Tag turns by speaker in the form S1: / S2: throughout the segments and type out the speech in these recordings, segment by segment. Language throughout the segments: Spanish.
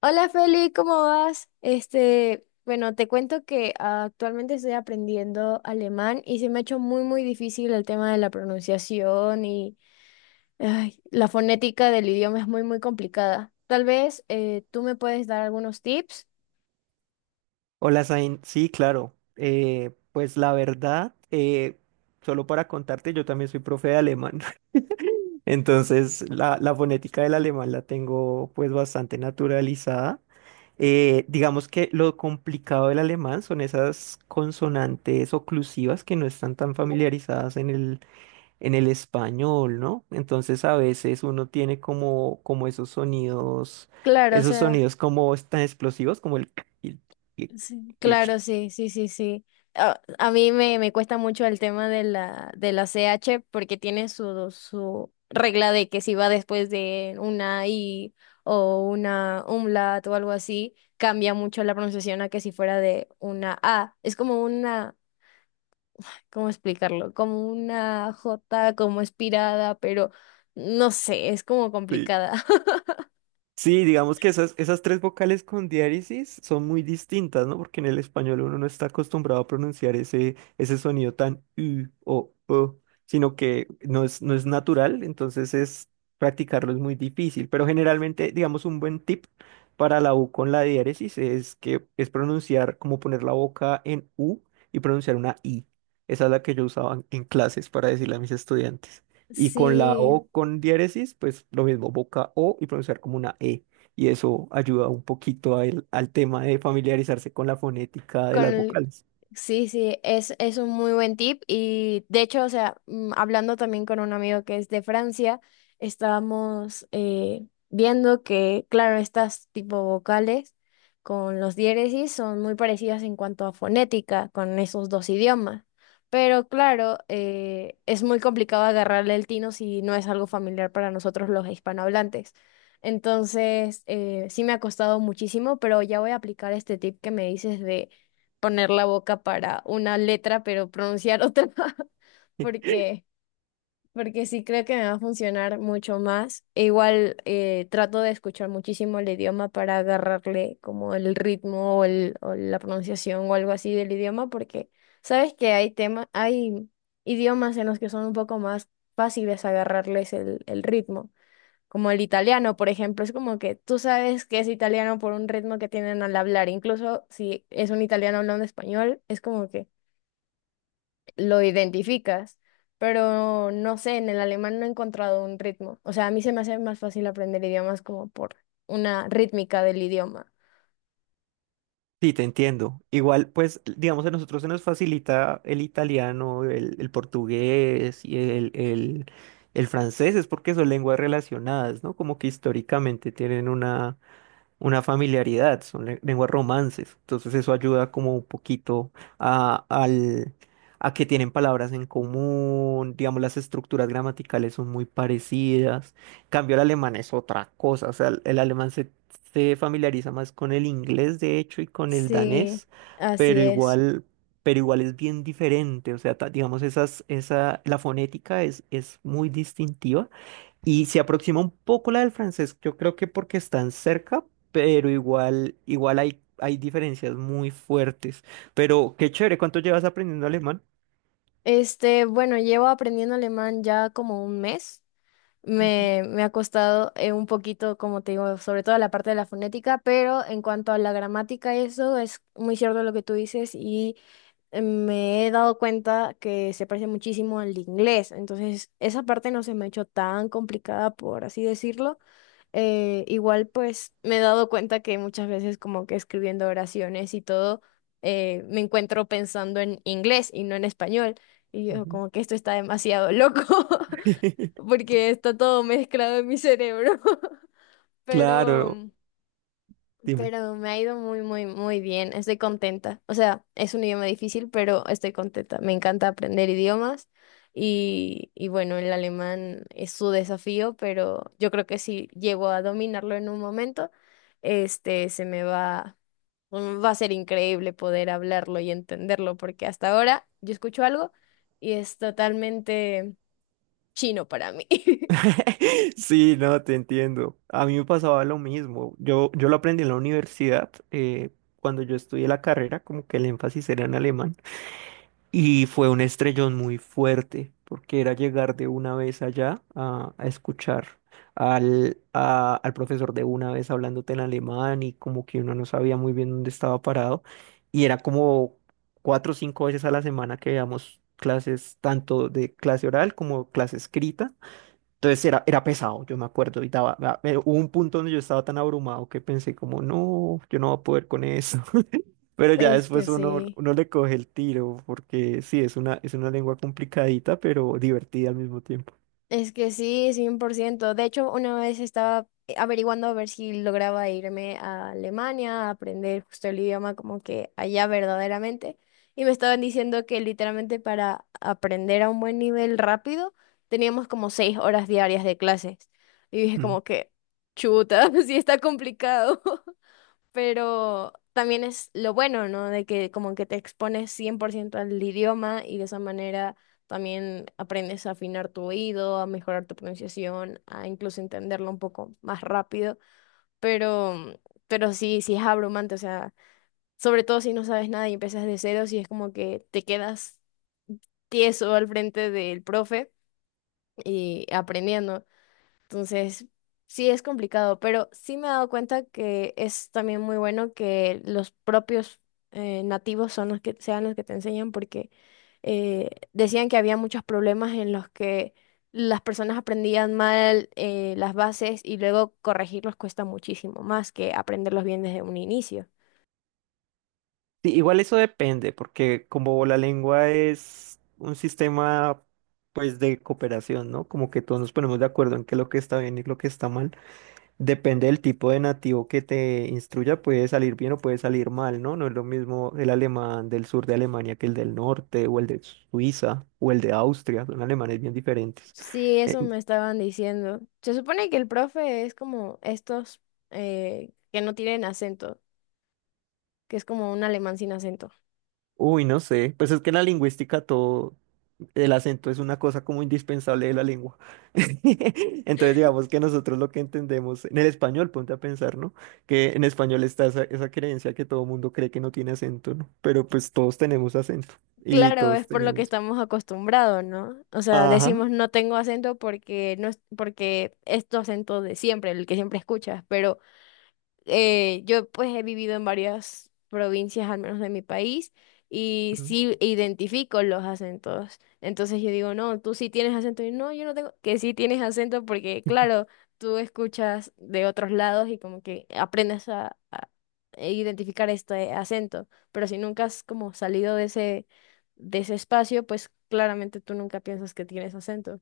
S1: Hola Feli, ¿cómo vas? Este, bueno, te cuento que actualmente estoy aprendiendo alemán y se me ha hecho muy, muy difícil el tema de la pronunciación y ay, la fonética del idioma es muy, muy complicada. Tal vez tú me puedes dar algunos tips.
S2: Hola, Zain. Sí, claro. Pues la verdad, solo para contarte, yo también soy profe de alemán. Entonces, la fonética del alemán la tengo pues bastante naturalizada. Digamos que lo complicado del alemán son esas consonantes oclusivas que no están tan familiarizadas en el español, ¿no? Entonces a veces uno tiene como
S1: Claro, o
S2: esos
S1: sea.
S2: sonidos como tan explosivos como el. y- y-
S1: Sí,
S2: y-
S1: claro, sí, sí, sí, sí. A mí me cuesta mucho el tema de la CH porque tiene su regla de que si va después de una I o una umlaut o algo así, cambia mucho la pronunciación a que si fuera de una A. Es como una, ¿cómo explicarlo? Como una J como espirada, pero no sé, es como
S2: Sí,
S1: complicada.
S2: sí, digamos que esas tres vocales con diéresis son muy distintas, ¿no? Porque en el español uno no está acostumbrado a pronunciar ese sonido tan u o, sino que no es natural, entonces es practicarlo es muy difícil. Pero generalmente, digamos, un buen tip para la U con la diéresis es que es pronunciar, como poner la boca en U y pronunciar una I. Esa es la que yo usaba en clases para decirle a mis estudiantes. Y con la
S1: Sí.
S2: O con diéresis, pues lo mismo, boca O y pronunciar como una E. Y eso ayuda un poquito a al tema de familiarizarse con la fonética de las
S1: Con...
S2: vocales.
S1: Sí, sí, es un muy buen tip y de hecho, o sea, hablando también con un amigo que es de Francia, estábamos viendo que, claro, estas tipo vocales con los diéresis son muy parecidas en cuanto a fonética con esos dos idiomas, pero claro, es muy complicado agarrarle el tino si no es algo familiar para nosotros los hispanohablantes. Entonces, sí me ha costado muchísimo, pero ya voy a aplicar este tip que me dices de poner la boca para una letra, pero pronunciar otra, porque, porque sí creo que me va a funcionar mucho más. E igual trato de escuchar muchísimo el idioma para agarrarle como el ritmo o, el, o la pronunciación o algo así del idioma, porque sabes que hay temas, hay idiomas en los que son un poco más fáciles agarrarles el ritmo como el italiano, por ejemplo, es como que tú sabes que es italiano por un ritmo que tienen al hablar, incluso si es un italiano hablando español, es como que lo identificas, pero no sé, en el alemán no he encontrado un ritmo, o sea, a mí se me hace más fácil aprender idiomas como por una rítmica del idioma.
S2: Sí, te entiendo. Igual, pues, digamos, a nosotros se nos facilita el italiano, el portugués y el francés, es porque son lenguas relacionadas, ¿no? Como que históricamente tienen una familiaridad, son lenguas romances. Entonces eso ayuda como un poquito a, al, a que tienen palabras en común, digamos, las estructuras gramaticales son muy parecidas. En cambio, el alemán es otra cosa, o sea, el alemán se familiariza más con el inglés, de hecho, y con el
S1: Sí,
S2: danés,
S1: así
S2: pero
S1: es.
S2: igual... Pero igual es bien diferente, o sea, digamos, la fonética es muy distintiva y se aproxima un poco la del francés, yo creo que porque están cerca, pero igual hay diferencias muy fuertes. Pero qué chévere, ¿cuánto llevas aprendiendo alemán?
S1: Este, bueno, llevo aprendiendo alemán ya como un mes.
S2: Ujú,
S1: Me ha costado un poquito, como te digo, sobre todo la parte de la fonética, pero en cuanto a la gramática, eso es muy cierto lo que tú dices y me he dado cuenta que se parece muchísimo al inglés, entonces esa parte no se me ha hecho tan complicada, por así decirlo. Igual pues me he dado cuenta que muchas veces como que escribiendo oraciones y todo, me encuentro pensando en inglés y no en español, y yo
S2: ujú.
S1: como que esto está demasiado loco. Porque está todo mezclado en mi cerebro. Pero,
S2: Claro, dime.
S1: pero me ha ido muy, muy, muy bien. Estoy contenta. O sea, es un idioma difícil, pero estoy contenta. Me encanta aprender idiomas y bueno, el alemán es su desafío, pero yo creo que si llego a dominarlo en un momento, este, se me va, mm, va a ser increíble poder hablarlo y entenderlo, porque hasta ahora yo escucho algo y es totalmente chino para mí.
S2: Sí, no, te entiendo. A mí me pasaba lo mismo. Yo lo aprendí en la universidad, cuando yo estudié la carrera, como que el énfasis era en alemán. Y fue un estrellón muy fuerte, porque era llegar de una vez allá a escuchar al profesor de una vez hablándote en alemán y como que uno no sabía muy bien dónde estaba parado. Y era como 4 o 5 veces a la semana que veíamos clases, tanto de clase oral como clase escrita. Entonces era pesado, yo me acuerdo, y hubo un punto donde yo estaba tan abrumado que pensé como, no, yo no voy a poder con eso. Pero ya
S1: Es que
S2: después uno,
S1: sí,
S2: uno le coge el tiro, porque sí, es una lengua complicadita, pero divertida al mismo tiempo.
S1: es que sí, 100%. De hecho, una vez estaba averiguando a ver si lograba irme a Alemania a aprender justo el idioma como que allá verdaderamente. Y me estaban diciendo que literalmente para aprender a un buen nivel rápido teníamos como 6 horas diarias de clases. Y dije
S2: Mm.
S1: como que, chuta, sí está complicado. Pero también es lo bueno, ¿no? De que como que te expones 100% al idioma y de esa manera también aprendes a afinar tu oído, a mejorar tu pronunciación, a incluso entenderlo un poco más rápido, pero, mm, pero sí, sí es abrumante, o sea, sobre todo si no sabes nada y empiezas de cero, sí es como que te quedas tieso al frente del profe y aprendiendo. Entonces, sí es complicado, pero sí me he dado cuenta que es también muy bueno que los propios nativos son los que sean los que te enseñan, porque decían que había muchos problemas en los que las personas aprendían mal las bases y luego corregirlos cuesta muchísimo más que aprenderlos bien desde un inicio.
S2: Sí, igual eso depende, porque como la lengua es un sistema, pues, de cooperación, ¿no? Como que todos nos ponemos de acuerdo en qué es lo que está bien y lo que está mal. Depende del tipo de nativo que te instruya, puede salir bien o puede salir mal, ¿no? No es lo mismo el alemán del sur de Alemania que el del norte, o el de Suiza, o el de Austria, son alemanes bien diferentes.
S1: Sí,
S2: Eh,
S1: eso me estaban diciendo. Se supone que el profe es como estos que no tienen acento, que es como un alemán sin acento.
S2: uy, no sé, pues es que en la lingüística todo, el acento es una cosa como indispensable de la lengua. Entonces digamos que nosotros lo que entendemos en el español, ponte a pensar, ¿no? Que en español está esa creencia que todo mundo cree que no tiene acento, ¿no? Pero pues todos tenemos acento y
S1: Claro,
S2: todos
S1: es por lo que
S2: tenemos.
S1: estamos acostumbrados, ¿no? O sea,
S2: Ajá.
S1: decimos no tengo acento porque no es porque es tu acento de siempre, el que siempre escuchas, pero yo pues he vivido en varias provincias, al menos de mi país, y
S2: Mm.
S1: sí identifico los acentos. Entonces yo digo, no, tú sí tienes acento. Y no, yo no tengo, que sí tienes acento porque, claro, tú escuchas de otros lados y como que aprendes a identificar este acento. Pero si nunca has como salido de ese espacio, pues claramente tú nunca piensas que tienes acento.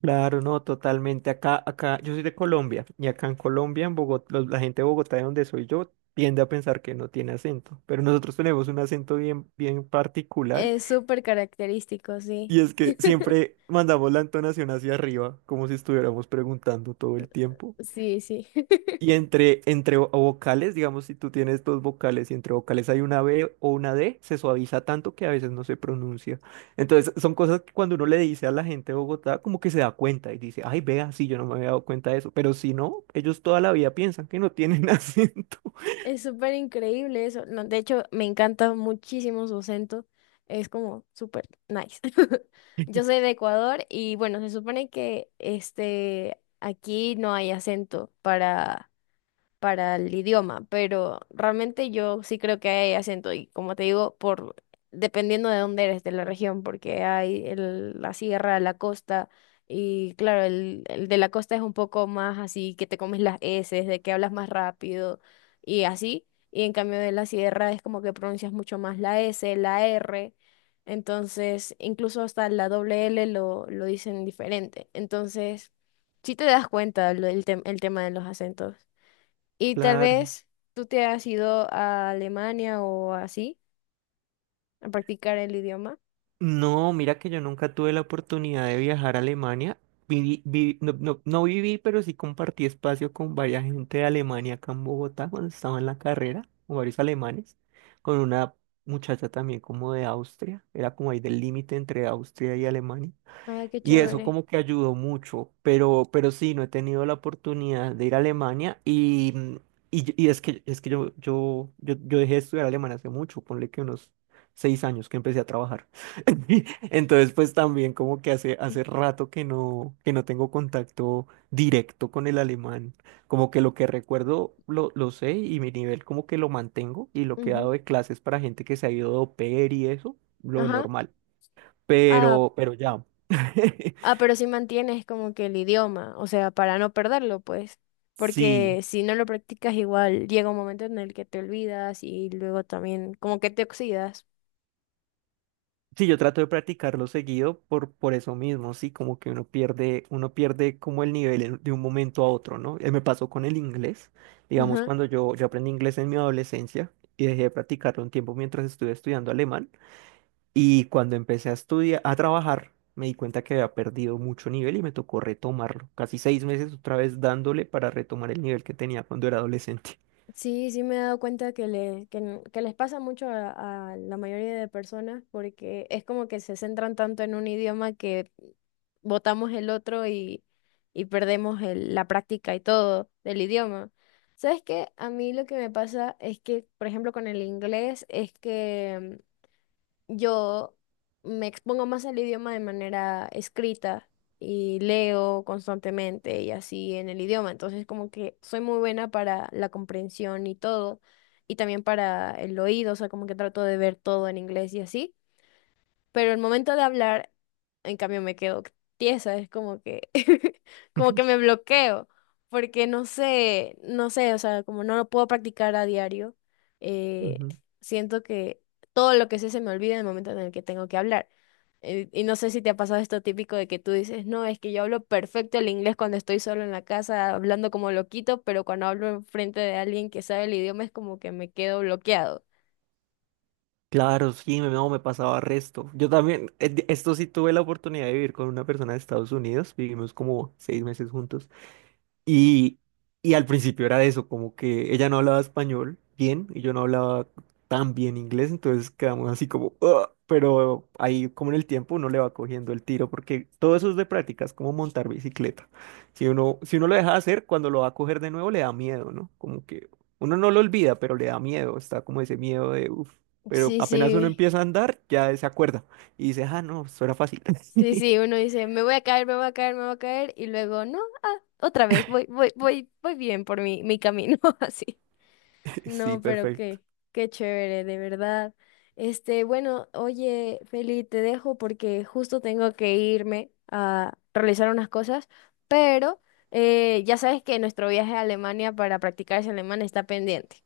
S2: Claro, no, totalmente. Acá, yo soy de Colombia y acá en Colombia, en Bogotá, la gente de Bogotá, de donde soy yo, tiende a pensar que no tiene acento, pero nosotros tenemos un acento bien, bien particular
S1: Es súper característico, sí.
S2: y es que siempre mandamos la entonación hacia arriba, como si estuviéramos preguntando todo el tiempo.
S1: Sí, sí.
S2: Y entre vocales, digamos, si tú tienes dos vocales y entre vocales hay una B o una D, se suaviza tanto que a veces no se pronuncia. Entonces, son cosas que cuando uno le dice a la gente de Bogotá, como que se da cuenta y dice, ay, vea, sí, yo no me había dado cuenta de eso. Pero si no, ellos toda la vida piensan que no tienen acento.
S1: Es súper increíble eso. No, de hecho, me encanta muchísimo su acento. Es como súper nice. Yo soy de Ecuador y bueno, se supone que este aquí no hay acento para el idioma, pero realmente yo sí creo que hay acento y como te digo, por dependiendo de dónde eres, de la región, porque hay la sierra, la costa y claro, el de la costa es un poco más así que te comes las eses, de que hablas más rápido y así, y en cambio de la sierra es como que pronuncias mucho más la S, la R. Entonces, incluso hasta la doble L lo dicen diferente. Entonces, sí te das cuenta el tema de los acentos. Y tal
S2: Claro.
S1: vez tú te has ido a Alemania o así a practicar el idioma.
S2: No, mira que yo nunca tuve la oportunidad de viajar a Alemania. No viví, pero sí compartí espacio con varias gente de Alemania acá en Bogotá cuando estaba en la carrera, con varios alemanes, con una muchacha también como de Austria, era como ahí del límite entre Austria y Alemania.
S1: Ah, qué
S2: Y eso
S1: chévere.
S2: como que ayudó mucho, pero sí, no he tenido la oportunidad de ir a Alemania y, y es que yo dejé de estudiar alemán hace mucho, ponle que unos 6 años que empecé a trabajar. Entonces, pues también como que hace rato que no tengo contacto directo con el alemán. Como que lo que recuerdo lo sé y mi nivel como que lo mantengo y lo que he dado
S1: Ujú.
S2: de clases para gente que se ha ido de au pair y eso, lo
S1: Ajá.
S2: normal.
S1: Ah,
S2: Pero ya.
S1: ah, pero si mantienes como que el idioma, o sea, para no perderlo, pues.
S2: Sí,
S1: Porque si no lo practicas, igual llega un momento en el que te olvidas y luego también como que te oxidas.
S2: sí, yo trato de practicarlo seguido por eso mismo, sí, como que uno pierde como el nivel de un momento a otro, ¿no? Me pasó con el inglés, digamos,
S1: Ajá.
S2: cuando yo aprendí inglés en mi adolescencia y dejé de practicarlo un tiempo mientras estuve estudiando alemán y cuando empecé a estudiar, a trabajar, me di cuenta que había perdido mucho nivel y me tocó retomarlo, casi 6 meses otra vez dándole para retomar el nivel que tenía cuando era adolescente.
S1: Sí, sí me he dado cuenta que, le, que, n- que les pasa mucho a la mayoría de personas porque es como que se centran tanto en un idioma que botamos el otro y perdemos la práctica y todo del idioma. ¿Sabes qué? A mí lo que me pasa es que, por, ejemplo, con el inglés es que yo me expongo más al idioma de manera escrita y leo constantemente y así en el idioma. Entonces, como que soy muy buena para la comprensión y todo, y también para el oído, o sea, como que trato de ver todo en inglés y así. Pero el momento de hablar, en cambio, me quedo tiesa, es como que, como que me bloqueo, porque no sé, no sé, o sea, como no lo puedo practicar a diario, eh,
S2: Ujú.
S1: siento que todo lo que sé se me olvida en el momento en el que tengo que hablar. Y no sé si te ha pasado esto típico de que tú dices, no, es que yo hablo perfecto el inglés cuando estoy solo en la casa hablando como loquito, pero cuando hablo enfrente de alguien que sabe el idioma es como que me quedo bloqueado.
S2: Claro, sí, no, me pasaba resto. Yo también, esto sí tuve la oportunidad de vivir con una persona de Estados Unidos, vivimos como 6 meses juntos. Y, y al principio era eso, como que ella no hablaba español bien y yo no hablaba tan bien inglés, entonces quedamos así como, "Ugh", pero ahí como en el tiempo uno le va cogiendo el tiro, porque todo eso es de práctica, es como montar bicicleta. Si uno lo deja de hacer, cuando lo va a coger de nuevo le da miedo, ¿no? Como que uno no lo olvida, pero le da miedo, está como ese miedo de, uff, pero
S1: Sí,
S2: apenas uno
S1: sí.
S2: empieza a andar, ya se acuerda y dice, ah, no, eso era fácil.
S1: Sí, sí, uno dice, me voy a caer, me voy a caer, me voy a caer, y luego, no, ah, otra vez, voy, voy, voy, voy bien por mi, mi camino, así.
S2: Sí,
S1: No, pero
S2: perfecto.
S1: qué chévere, de verdad. Este, bueno, oye, Feli, te dejo porque justo tengo que irme a realizar unas cosas, pero ya sabes que nuestro viaje a Alemania para practicar ese alemán está pendiente.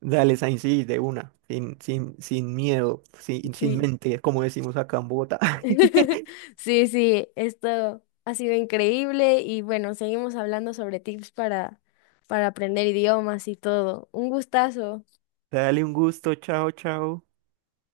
S2: Dale, Sainz, sí, de una, sin miedo, sin
S1: Sí.
S2: mente, como decimos acá en Bogotá.
S1: Sí, sí, esto ha sido increíble y bueno, seguimos hablando sobre tips para aprender idiomas y todo. Un gustazo.
S2: Dale un gusto, chao, chao.